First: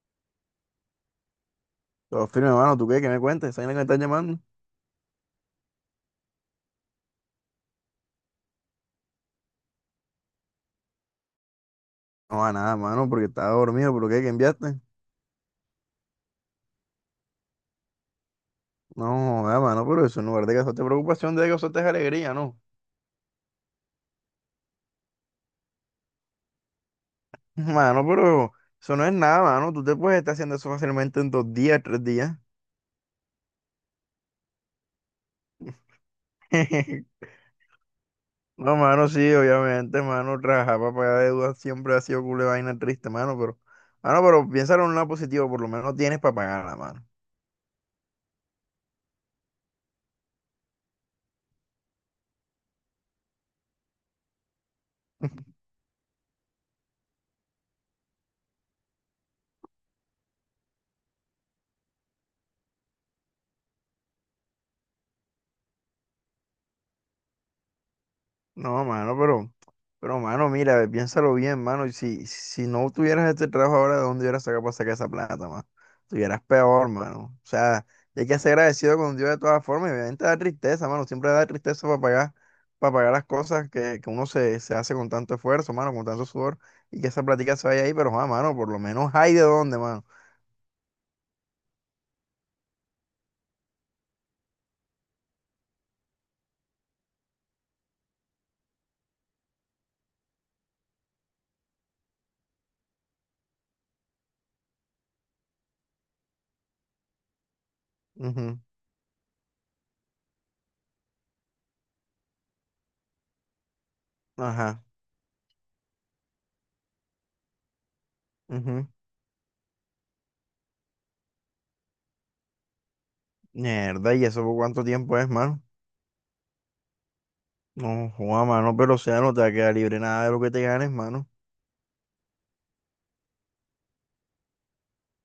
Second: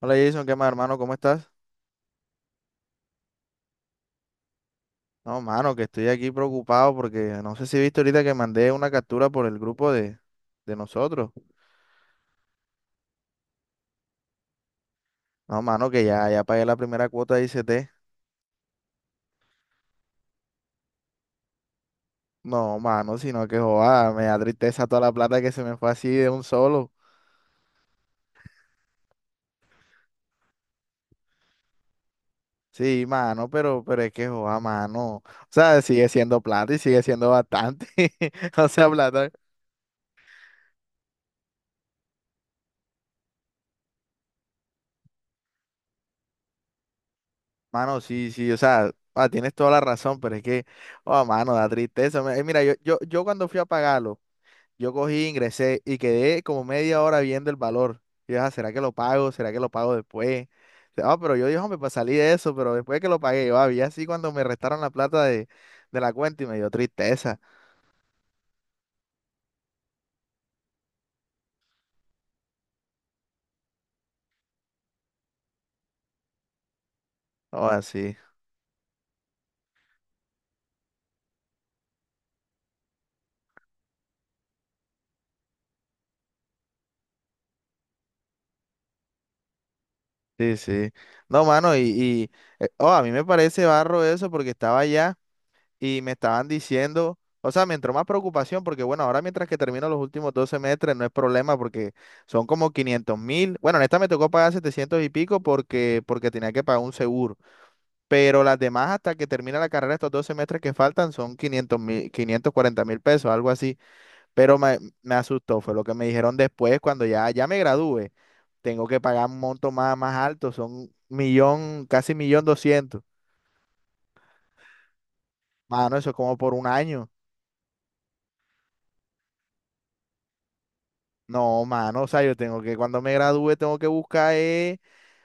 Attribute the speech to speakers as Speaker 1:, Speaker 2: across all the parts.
Speaker 1: Hola Jason, ¿qué más hermano? ¿Cómo estás?
Speaker 2: Todo firme, mano. ¿Tú qué? ¿Qué me cuentes? ¿Sabes a qué me estás llamando?
Speaker 1: No, mano, que estoy aquí preocupado porque no sé si viste ahorita que mandé una captura por el grupo de nosotros.
Speaker 2: No, a nada, mano, porque estaba dormido. ¿Pero qué? ¿Qué enviaste?
Speaker 1: No, mano, que ya pagué la primera cuota de ICT.
Speaker 2: No, joda, mano, pero eso en lugar de causarte preocupación, de causarte alegría, ¿no?
Speaker 1: No, mano, sino que joda, me da tristeza toda la plata que se me fue así de un solo.
Speaker 2: Mano, pero eso no es nada, mano. Tú te puedes estar haciendo eso fácilmente en dos días, tres días.
Speaker 1: Sí, mano, pero es que joda, mano. O sea, sigue siendo plata y sigue siendo bastante. O
Speaker 2: No,
Speaker 1: sea,
Speaker 2: mano, sí,
Speaker 1: plata.
Speaker 2: obviamente, mano. Trabajar para pagar deudas siempre ha sido culo de vaina triste, mano, pero. Mano, pero piénsalo en un lado positivo. Por lo menos tienes para pagarla, mano.
Speaker 1: Mano, sí, sí, o sea, ah, tienes toda la razón, pero es que, oh, mano, da tristeza. Mira, yo cuando fui a pagarlo. Yo cogí, ingresé y quedé como media hora viendo el valor. Y yo, "Ah, ¿será que lo pago? ¿Será que lo pago después? Ah, pero yo dije, hombre, pues salí de eso, pero después que lo pagué, yo había así cuando me restaron la plata de la cuenta y me dio tristeza.
Speaker 2: No, mano, pero. Pero, mano, mira, piénsalo bien, mano. Y si no tuvieras este trabajo ahora, ¿de dónde hubieras sacado para sacar esa plata, mano? Estuvieras peor, mano. O
Speaker 1: Oh,
Speaker 2: sea,
Speaker 1: así.
Speaker 2: y hay que ser agradecido con Dios de todas formas. Y obviamente da tristeza, mano. Siempre da tristeza para pagar las cosas que uno se hace con tanto esfuerzo, mano, con tanto sudor. Y que esa platica se vaya ahí, pero, ah, mano, por lo menos hay de dónde, mano.
Speaker 1: Sí, sí. No, mano, y oh, a mí me parece barro eso porque estaba allá. Y me estaban diciendo, o sea, me entró más preocupación porque, bueno, ahora mientras que termino los últimos 2 semestres no es problema porque son como 500.000. Bueno, en esta me tocó pagar 700 y pico porque tenía que pagar un seguro, pero las
Speaker 2: Ujú.
Speaker 1: demás hasta que termina la carrera, estos 2 semestres que faltan son 500.000, 540.000 pesos, algo así. Pero me,
Speaker 2: Ajá.
Speaker 1: me asustó, fue lo que me dijeron después cuando ya me gradúe. Tengo
Speaker 2: Ujú.
Speaker 1: que pagar un monto más alto, son millón, casi millón doscientos.
Speaker 2: Mierda, ¿y eso por cuánto tiempo es, mano?
Speaker 1: Mano, eso es como por un año.
Speaker 2: No, joda, mano, pero o sea, no te va a quedar libre nada de lo que te ganes, mano.
Speaker 1: No, mano, o sea, yo tengo que, cuando me gradúe, tengo que buscar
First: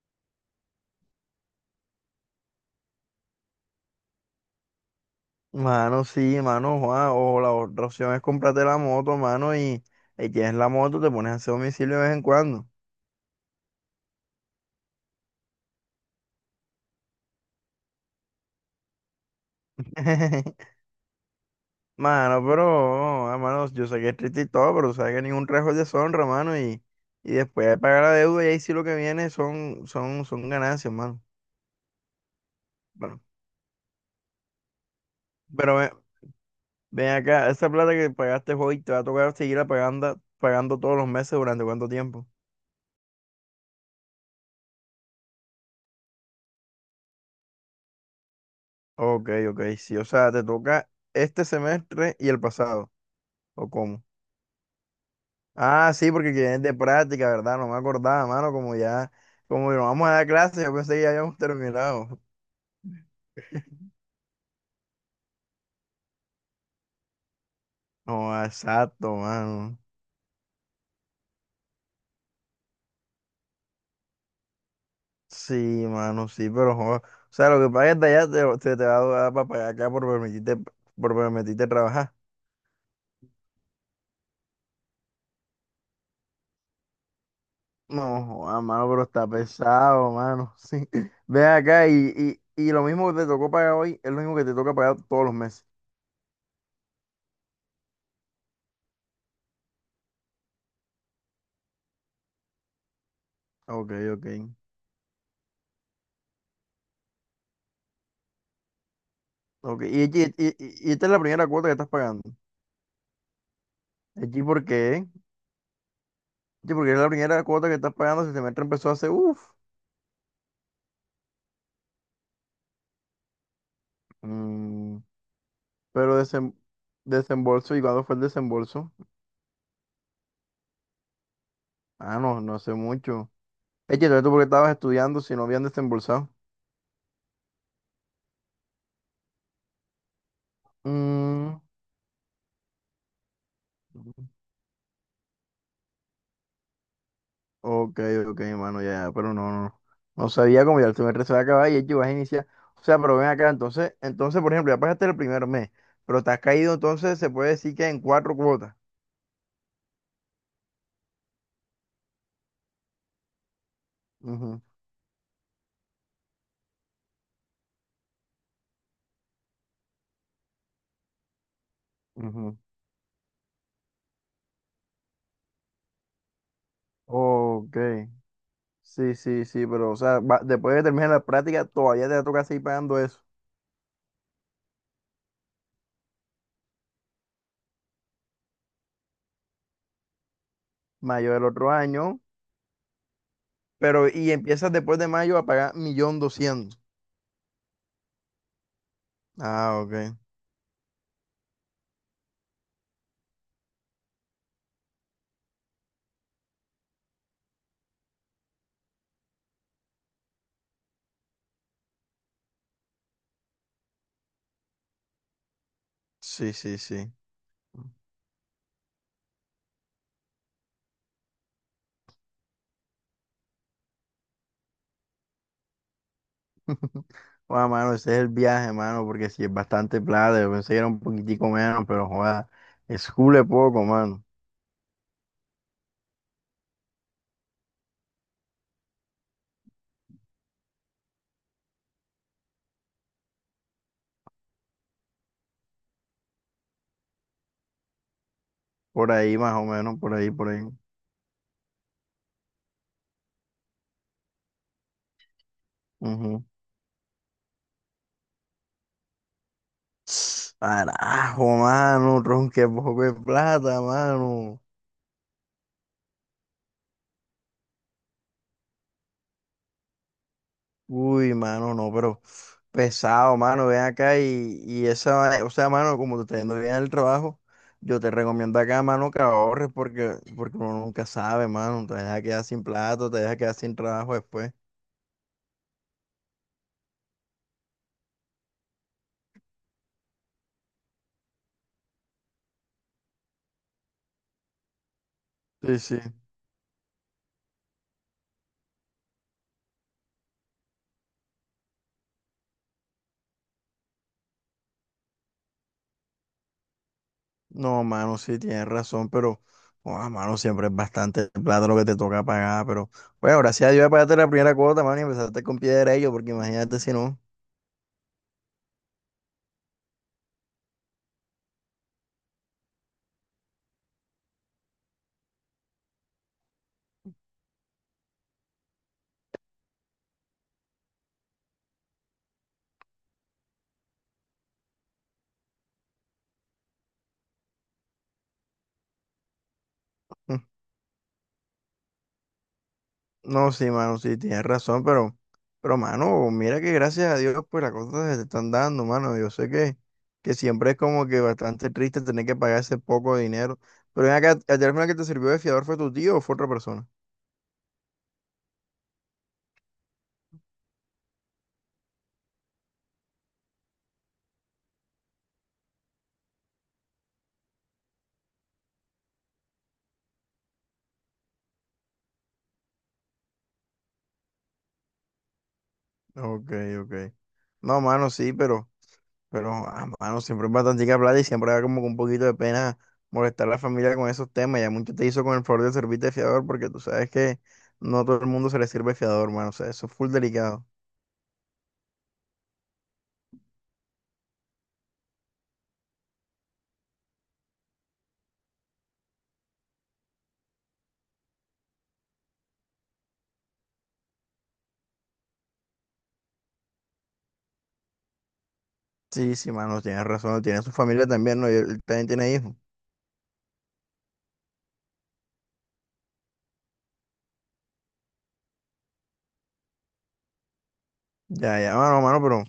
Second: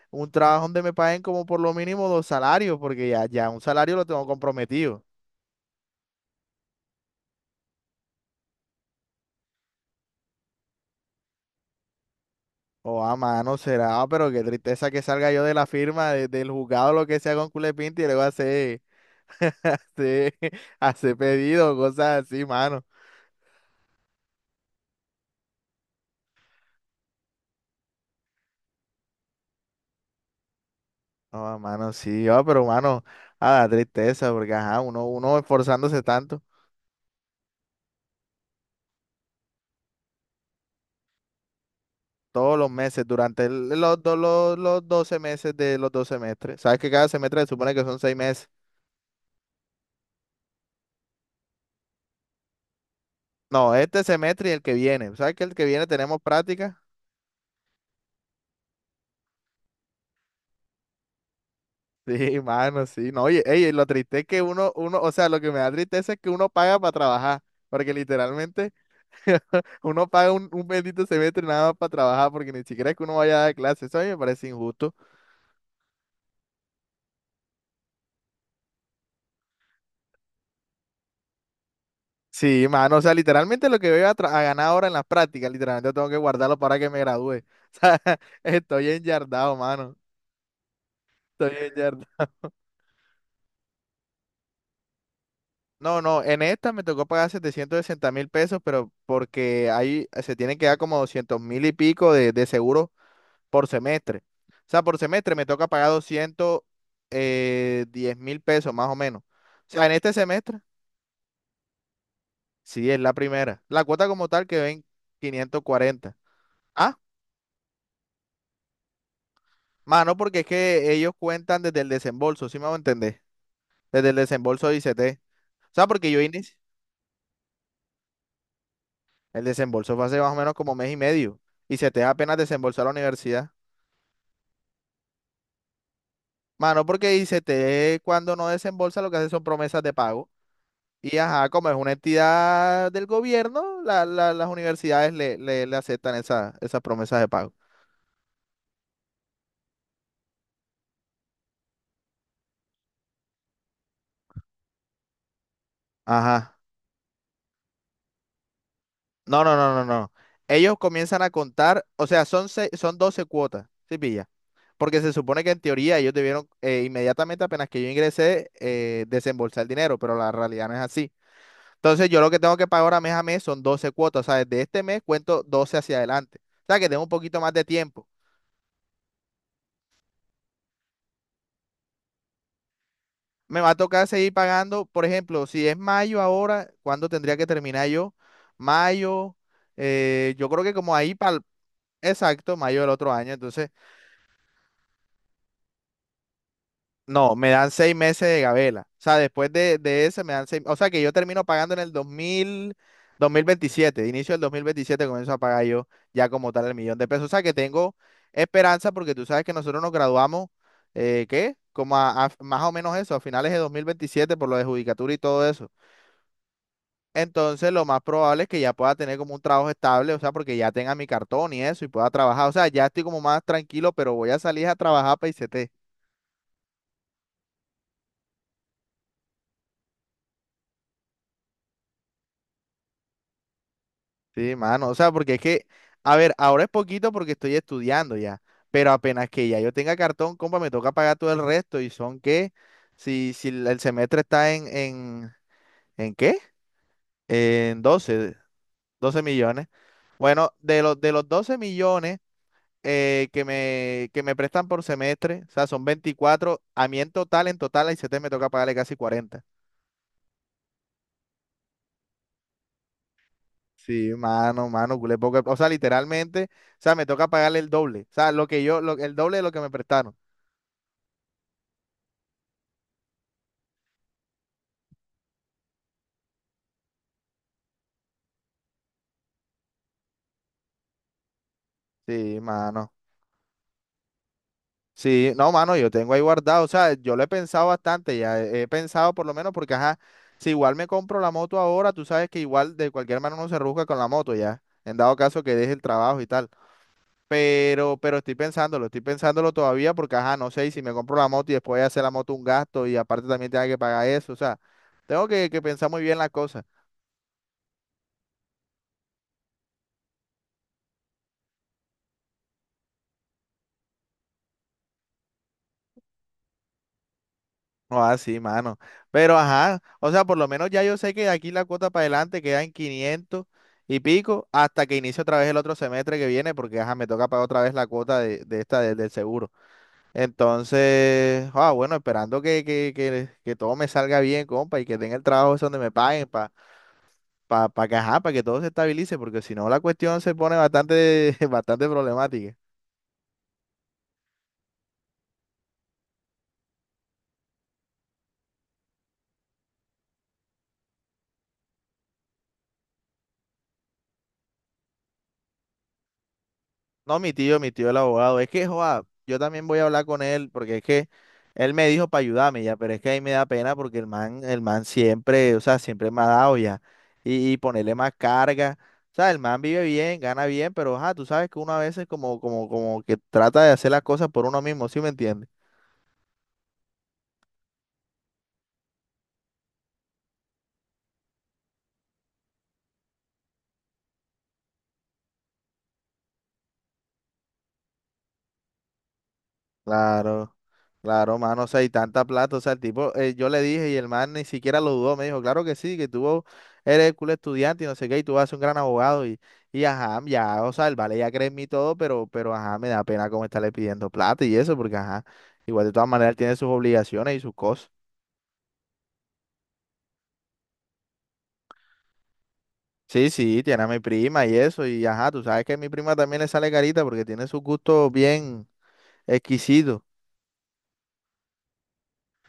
Speaker 1: un trabajo donde me paguen como por lo mínimo 2 salarios, porque ya un salario lo tengo comprometido.
Speaker 2: Mano, sí, mano, Juan, o la otra opción es comprarte la moto, mano, y tienes la moto, te pones a hacer domicilio de vez en cuando.
Speaker 1: O a mano será, pero qué tristeza que salga yo de la firma, del juzgado, lo que sea con culepinti y luego hacer, hacer, hacer pedido, cosas así,
Speaker 2: Mano,
Speaker 1: mano.
Speaker 2: pero, ah, mano, yo sé que es triste y todo, pero sabes que ningún trabajo es deshonra, mano, y después de pagar la deuda, y ahí sí lo que viene son, son ganancias, mano.
Speaker 1: No, a mano, sí, ah, pero mano,
Speaker 2: Bueno,
Speaker 1: a la tristeza, porque ajá, uno
Speaker 2: pero
Speaker 1: esforzándose tanto.
Speaker 2: ven, acá, esa plata que pagaste hoy te va a tocar seguirla pagando, pagando todos los meses durante cuánto tiempo.
Speaker 1: Todos los meses, durante los 12 meses de los 2 semestres. Sabes que cada semestre se supone que son 6 meses.
Speaker 2: Ok, ok, sí, o sea, te toca este semestre y el pasado, ¿o
Speaker 1: No, este
Speaker 2: cómo?
Speaker 1: semestre y el que viene. ¿Sabes que el que viene
Speaker 2: Ah, sí,
Speaker 1: tenemos
Speaker 2: porque es de
Speaker 1: práctica?
Speaker 2: práctica, ¿verdad? No me acordaba, mano, como ya, como no vamos a dar clases, yo pensé que ya habíamos terminado.
Speaker 1: Sí, mano, sí. No, oye, ey, lo triste es que uno, o sea, lo que me da tristeza es que uno paga para trabajar. Porque
Speaker 2: No,
Speaker 1: literalmente
Speaker 2: exacto, mano.
Speaker 1: uno paga un bendito semestre nada más para trabajar, porque ni siquiera es que uno vaya a dar clases. Eso a mí me parece injusto.
Speaker 2: Sí, mano, sí, pero, o sea, lo que pagues de allá te va a dar para pagar acá por permitirte trabajar.
Speaker 1: Sí, mano, o sea, literalmente lo que voy a ganar ahora en las prácticas, literalmente tengo que guardarlo para que me gradúe. O sea,
Speaker 2: No, joda,
Speaker 1: estoy
Speaker 2: mano, pero está
Speaker 1: enyardado, mano.
Speaker 2: pesado, mano, sí. Ven
Speaker 1: Estoy
Speaker 2: acá
Speaker 1: enyardado.
Speaker 2: y lo mismo que te tocó pagar hoy es lo mismo que te toca pagar todos los meses.
Speaker 1: No, no, en esta me tocó pagar 760.000 pesos, pero porque ahí se tienen que dar como 200.000 y pico de, seguro por
Speaker 2: Ok,
Speaker 1: semestre.
Speaker 2: ok.
Speaker 1: O sea, por semestre me toca pagar doscientos diez mil pesos más o menos. O
Speaker 2: Ok,
Speaker 1: sea, en
Speaker 2: y,
Speaker 1: este
Speaker 2: y, y,
Speaker 1: semestre,
Speaker 2: y y esta es la primera cuota que estás pagando.
Speaker 1: sí, es la primera. La cuota como
Speaker 2: ¿Aquí
Speaker 1: tal que
Speaker 2: por
Speaker 1: ven
Speaker 2: qué?
Speaker 1: 540.
Speaker 2: Sí, porque es la primera cuota que estás pagando. Si el semestre empezó hace, uff.
Speaker 1: Mano, porque es que ellos cuentan desde el desembolso, ¿sí me hago entender? Desde el desembolso de
Speaker 2: Mm,
Speaker 1: ICT. O sea, porque
Speaker 2: pero
Speaker 1: yo inicié,
Speaker 2: desembolso, ¿y cuándo fue el desembolso?
Speaker 1: el desembolso fue hace más o menos como mes y medio. ICT
Speaker 2: Ah,
Speaker 1: apenas
Speaker 2: no, no sé
Speaker 1: desembolsó a la
Speaker 2: mucho.
Speaker 1: universidad.
Speaker 2: Es que entonces, tú porque estabas estudiando si no habían desembolsado.
Speaker 1: Mano, porque ICT cuando no desembolsa lo que hace son promesas de pago. Y ajá,
Speaker 2: Mm,
Speaker 1: como es una entidad del gobierno, las universidades le aceptan esas promesas de pago.
Speaker 2: ok, ok, mano, ya, ya, pero no, no. No sabía cómo ya el semestre se va a acabar y es que vas a iniciar. O sea, pero ven acá, entonces, entonces, por ejemplo, ya pasaste el primer mes, pero te has
Speaker 1: Ajá.
Speaker 2: caído, entonces se puede decir que en cuatro cuotas.
Speaker 1: No, no, no, no, no. Ellos comienzan a contar, o sea, son 12 cuotas, ¿sí pilla?
Speaker 2: Ujú,
Speaker 1: Porque se supone que en teoría ellos debieron inmediatamente apenas que yo ingresé desembolsar el dinero, pero la realidad no es así. Entonces yo lo que tengo
Speaker 2: ujú.
Speaker 1: que pagar ahora mes a mes son 12 cuotas, o sea, desde este mes cuento 12 hacia adelante. O sea, que tengo un poquito más de
Speaker 2: Ok.
Speaker 1: tiempo.
Speaker 2: Sí, sí, sí, pero o sea, va- después de terminar la práctica todavía te toca seguir pagando eso,
Speaker 1: Me va a tocar seguir pagando, por ejemplo, si es mayo ahora, ¿cuándo tendría que terminar yo? Mayo, yo creo que como ahí
Speaker 2: mayo
Speaker 1: para
Speaker 2: del otro año,
Speaker 1: exacto, mayo del otro año. Entonces...
Speaker 2: pero y empiezas después de mayo a pagar millón doscientos.
Speaker 1: No, me dan 6 meses de gabela. O sea, después de,
Speaker 2: Ah, ok.
Speaker 1: de ese me dan seis. O sea, que yo termino pagando en el dos mil veintisiete. Inicio del 2027, comienzo a pagar yo ya como tal el millón de pesos. O sea, que tengo esperanza porque tú sabes que nosotros nos graduamos, ¿qué? Como a, más o menos eso, a finales de 2027 por lo de judicatura y todo eso.
Speaker 2: Sí, sí, sí.
Speaker 1: Entonces, lo más probable es que ya pueda tener como un trabajo estable, o sea, porque ya tenga mi cartón y eso y pueda trabajar. O sea, ya estoy como más tranquilo, pero voy a salir a trabajar para ICT.
Speaker 2: Bueno, mano, ese es el viaje, mano, porque si es bastante plata, yo pensé que era un poquitico menos, pero joda, es cule poco, mano.
Speaker 1: Sí, mano, o sea, porque es que, a ver, ahora es poquito porque estoy estudiando ya, pero apenas que ya yo tenga cartón, compa, me toca pagar todo el resto y son que, si el semestre está en, ¿en qué? En doce,
Speaker 2: Por
Speaker 1: doce
Speaker 2: ahí más o
Speaker 1: millones.
Speaker 2: menos, por ahí, por
Speaker 1: Bueno,
Speaker 2: ahí.
Speaker 1: de los 12 millones que me prestan por semestre, o sea, son
Speaker 2: Ujú.
Speaker 1: 24 a mí en total, a te me toca pagarle casi 40.
Speaker 2: Carajo, mano, tron, qué poco de plata,
Speaker 1: Sí,
Speaker 2: mano.
Speaker 1: mano, mano, culé poco. O sea, literalmente, o sea, me toca pagarle el doble, o sea, lo que yo, el doble de lo que me prestaron.
Speaker 2: Uy, mano, no, pero pesado, mano, ven acá y esa, va- o sea, mano, como te está yendo bien en el trabajo, yo te recomiendo acá, mano, que ahorres porque, uno nunca sabe, mano, te deja
Speaker 1: Sí,
Speaker 2: quedar sin
Speaker 1: mano.
Speaker 2: plato, te deja quedar sin trabajo después.
Speaker 1: Sí, no, mano, yo tengo ahí guardado. O sea, yo lo he pensado bastante, ya he pensado por lo menos porque, ajá, si igual me compro la moto ahora, tú sabes que igual de cualquier manera uno se rusca con la moto, ya, en dado caso que deje
Speaker 2: Sí,
Speaker 1: el
Speaker 2: sí.
Speaker 1: trabajo y tal. Pero estoy pensándolo todavía porque, ajá, no sé, y si me compro la moto y después voy a hacer la moto un gasto y aparte también tenga que pagar eso, o sea, tengo que pensar muy bien la cosa.
Speaker 2: No, mano, sí, tienes razón, pero, oh, mano, siempre es bastante plata lo que te toca pagar, pero, bueno, gracias a Dios ya pagaste la primera cuota, mano, y empezaste con pie derecho, porque imagínate si no.
Speaker 1: No, así, mano. Pero ajá, o sea, por lo menos ya yo sé que de aquí la cuota para adelante queda en 500 y pico hasta que inicie otra vez el otro semestre que viene, porque ajá, me toca pagar otra vez la cuota de esta del seguro. Entonces, ah, bueno, esperando que todo me salga bien, compa, y que tenga el trabajo ese donde me paguen para para que todo se estabilice, porque si no la cuestión se pone bastante, bastante problemática.
Speaker 2: No, sí, mano, sí, tienes razón, pero, mano, mira que gracias a Dios, pues las cosas se te están dando, mano. Yo sé que siempre es como que bastante triste tener que pagar ese poco de dinero. Pero ven acá, ¿el teléfono que te sirvió de fiador fue tu tío o fue otra persona?
Speaker 1: No, mi tío el abogado. Es que, joa, yo también voy a hablar con él porque es que él me dijo para ayudarme ya, pero es que ahí me da pena porque el man siempre, o sea, siempre me ha dado ya. Y ponerle más carga. O sea, el man vive bien, gana bien, pero, ajá, tú sabes que uno a veces como que trata de hacer las cosas por uno mismo, ¿sí me entiendes?
Speaker 2: Ok, ok. No, mano, sí, pero, ah, mano, siempre es bastante plata y siempre da como que un poquito de pena molestar a la familia con esos temas. Ya mucho te hizo con el favor de servirte de fiador porque tú sabes que no a todo el mundo se le sirve fiador, mano. O sea, eso es full
Speaker 1: Claro.
Speaker 2: delicado.
Speaker 1: Claro, mano, o sea, y tanta plata, o sea, el tipo, yo le dije y el man ni siquiera lo dudó, me dijo, claro que sí, que tú eres cool estudiante y no sé qué, y tú vas a ser un gran abogado, y ajá, ya, o sea, el vale ya cree en mí y todo, pero ajá, me da pena como estarle pidiendo plata y eso, porque ajá, igual de todas maneras él tiene sus obligaciones y sus cosas.
Speaker 2: Sí, sí, mano, tienes razón, tiene su familia también, ¿no? Y él también tiene hijos.
Speaker 1: Sí, sí, tiene a mi prima y eso, y ajá, tú sabes que a mi prima también le sale carita porque tiene sus gustos bien exquisitos.
Speaker 2: Ya, ya, mano, mano,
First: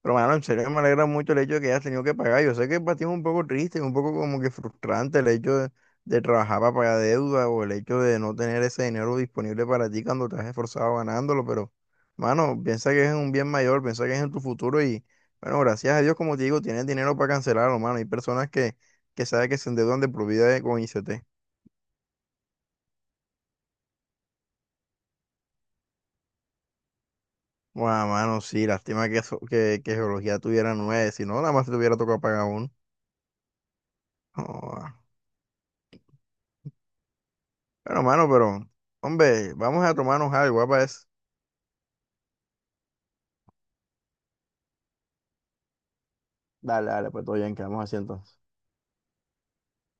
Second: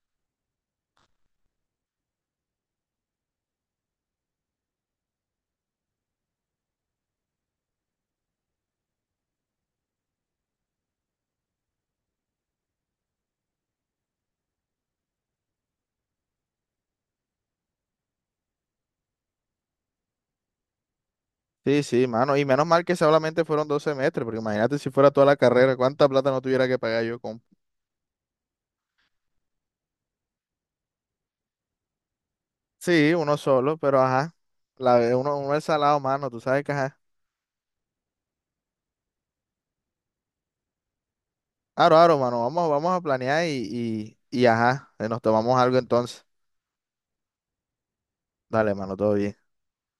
Speaker 2: pero, mano, en serio me alegra mucho el hecho de que hayas tenido que pagar. Yo sé que para ti es un poco triste, un poco como que frustrante el hecho de trabajar para pagar deuda o el hecho de no tener ese dinero disponible para ti cuando te has esforzado ganándolo, pero, mano, piensa que es un bien mayor, piensa que es en tu futuro y, bueno, gracias a Dios, como te digo, tienes dinero para cancelarlo, mano. Hay personas que saben que se endeudan de por vida con ICT.
Speaker 1: Sí, sí, mano, y menos mal que solamente fueron dos semestres, porque imagínate si fuera toda la carrera, cuánta plata no tuviera que pagar yo, compa.
Speaker 2: Bueno, mano, sí, lástima que, que geología tuviera nueve, si no, nada más te tuviera tocado pagar uno.
Speaker 1: Sí, uno solo, pero ajá.
Speaker 2: Joda.
Speaker 1: Uno es salado, mano, tú sabes que ajá.
Speaker 2: Bueno, mano, pero, hombre, vamos a tomarnos algo, ¿va? ¿Pa' eso?
Speaker 1: Aro, aro, mano, vamos, vamos a planear y ajá, nos tomamos algo entonces.
Speaker 2: Dale, dale, pues todo bien, quedamos así entonces.
Speaker 1: Dale, mano, todo bien.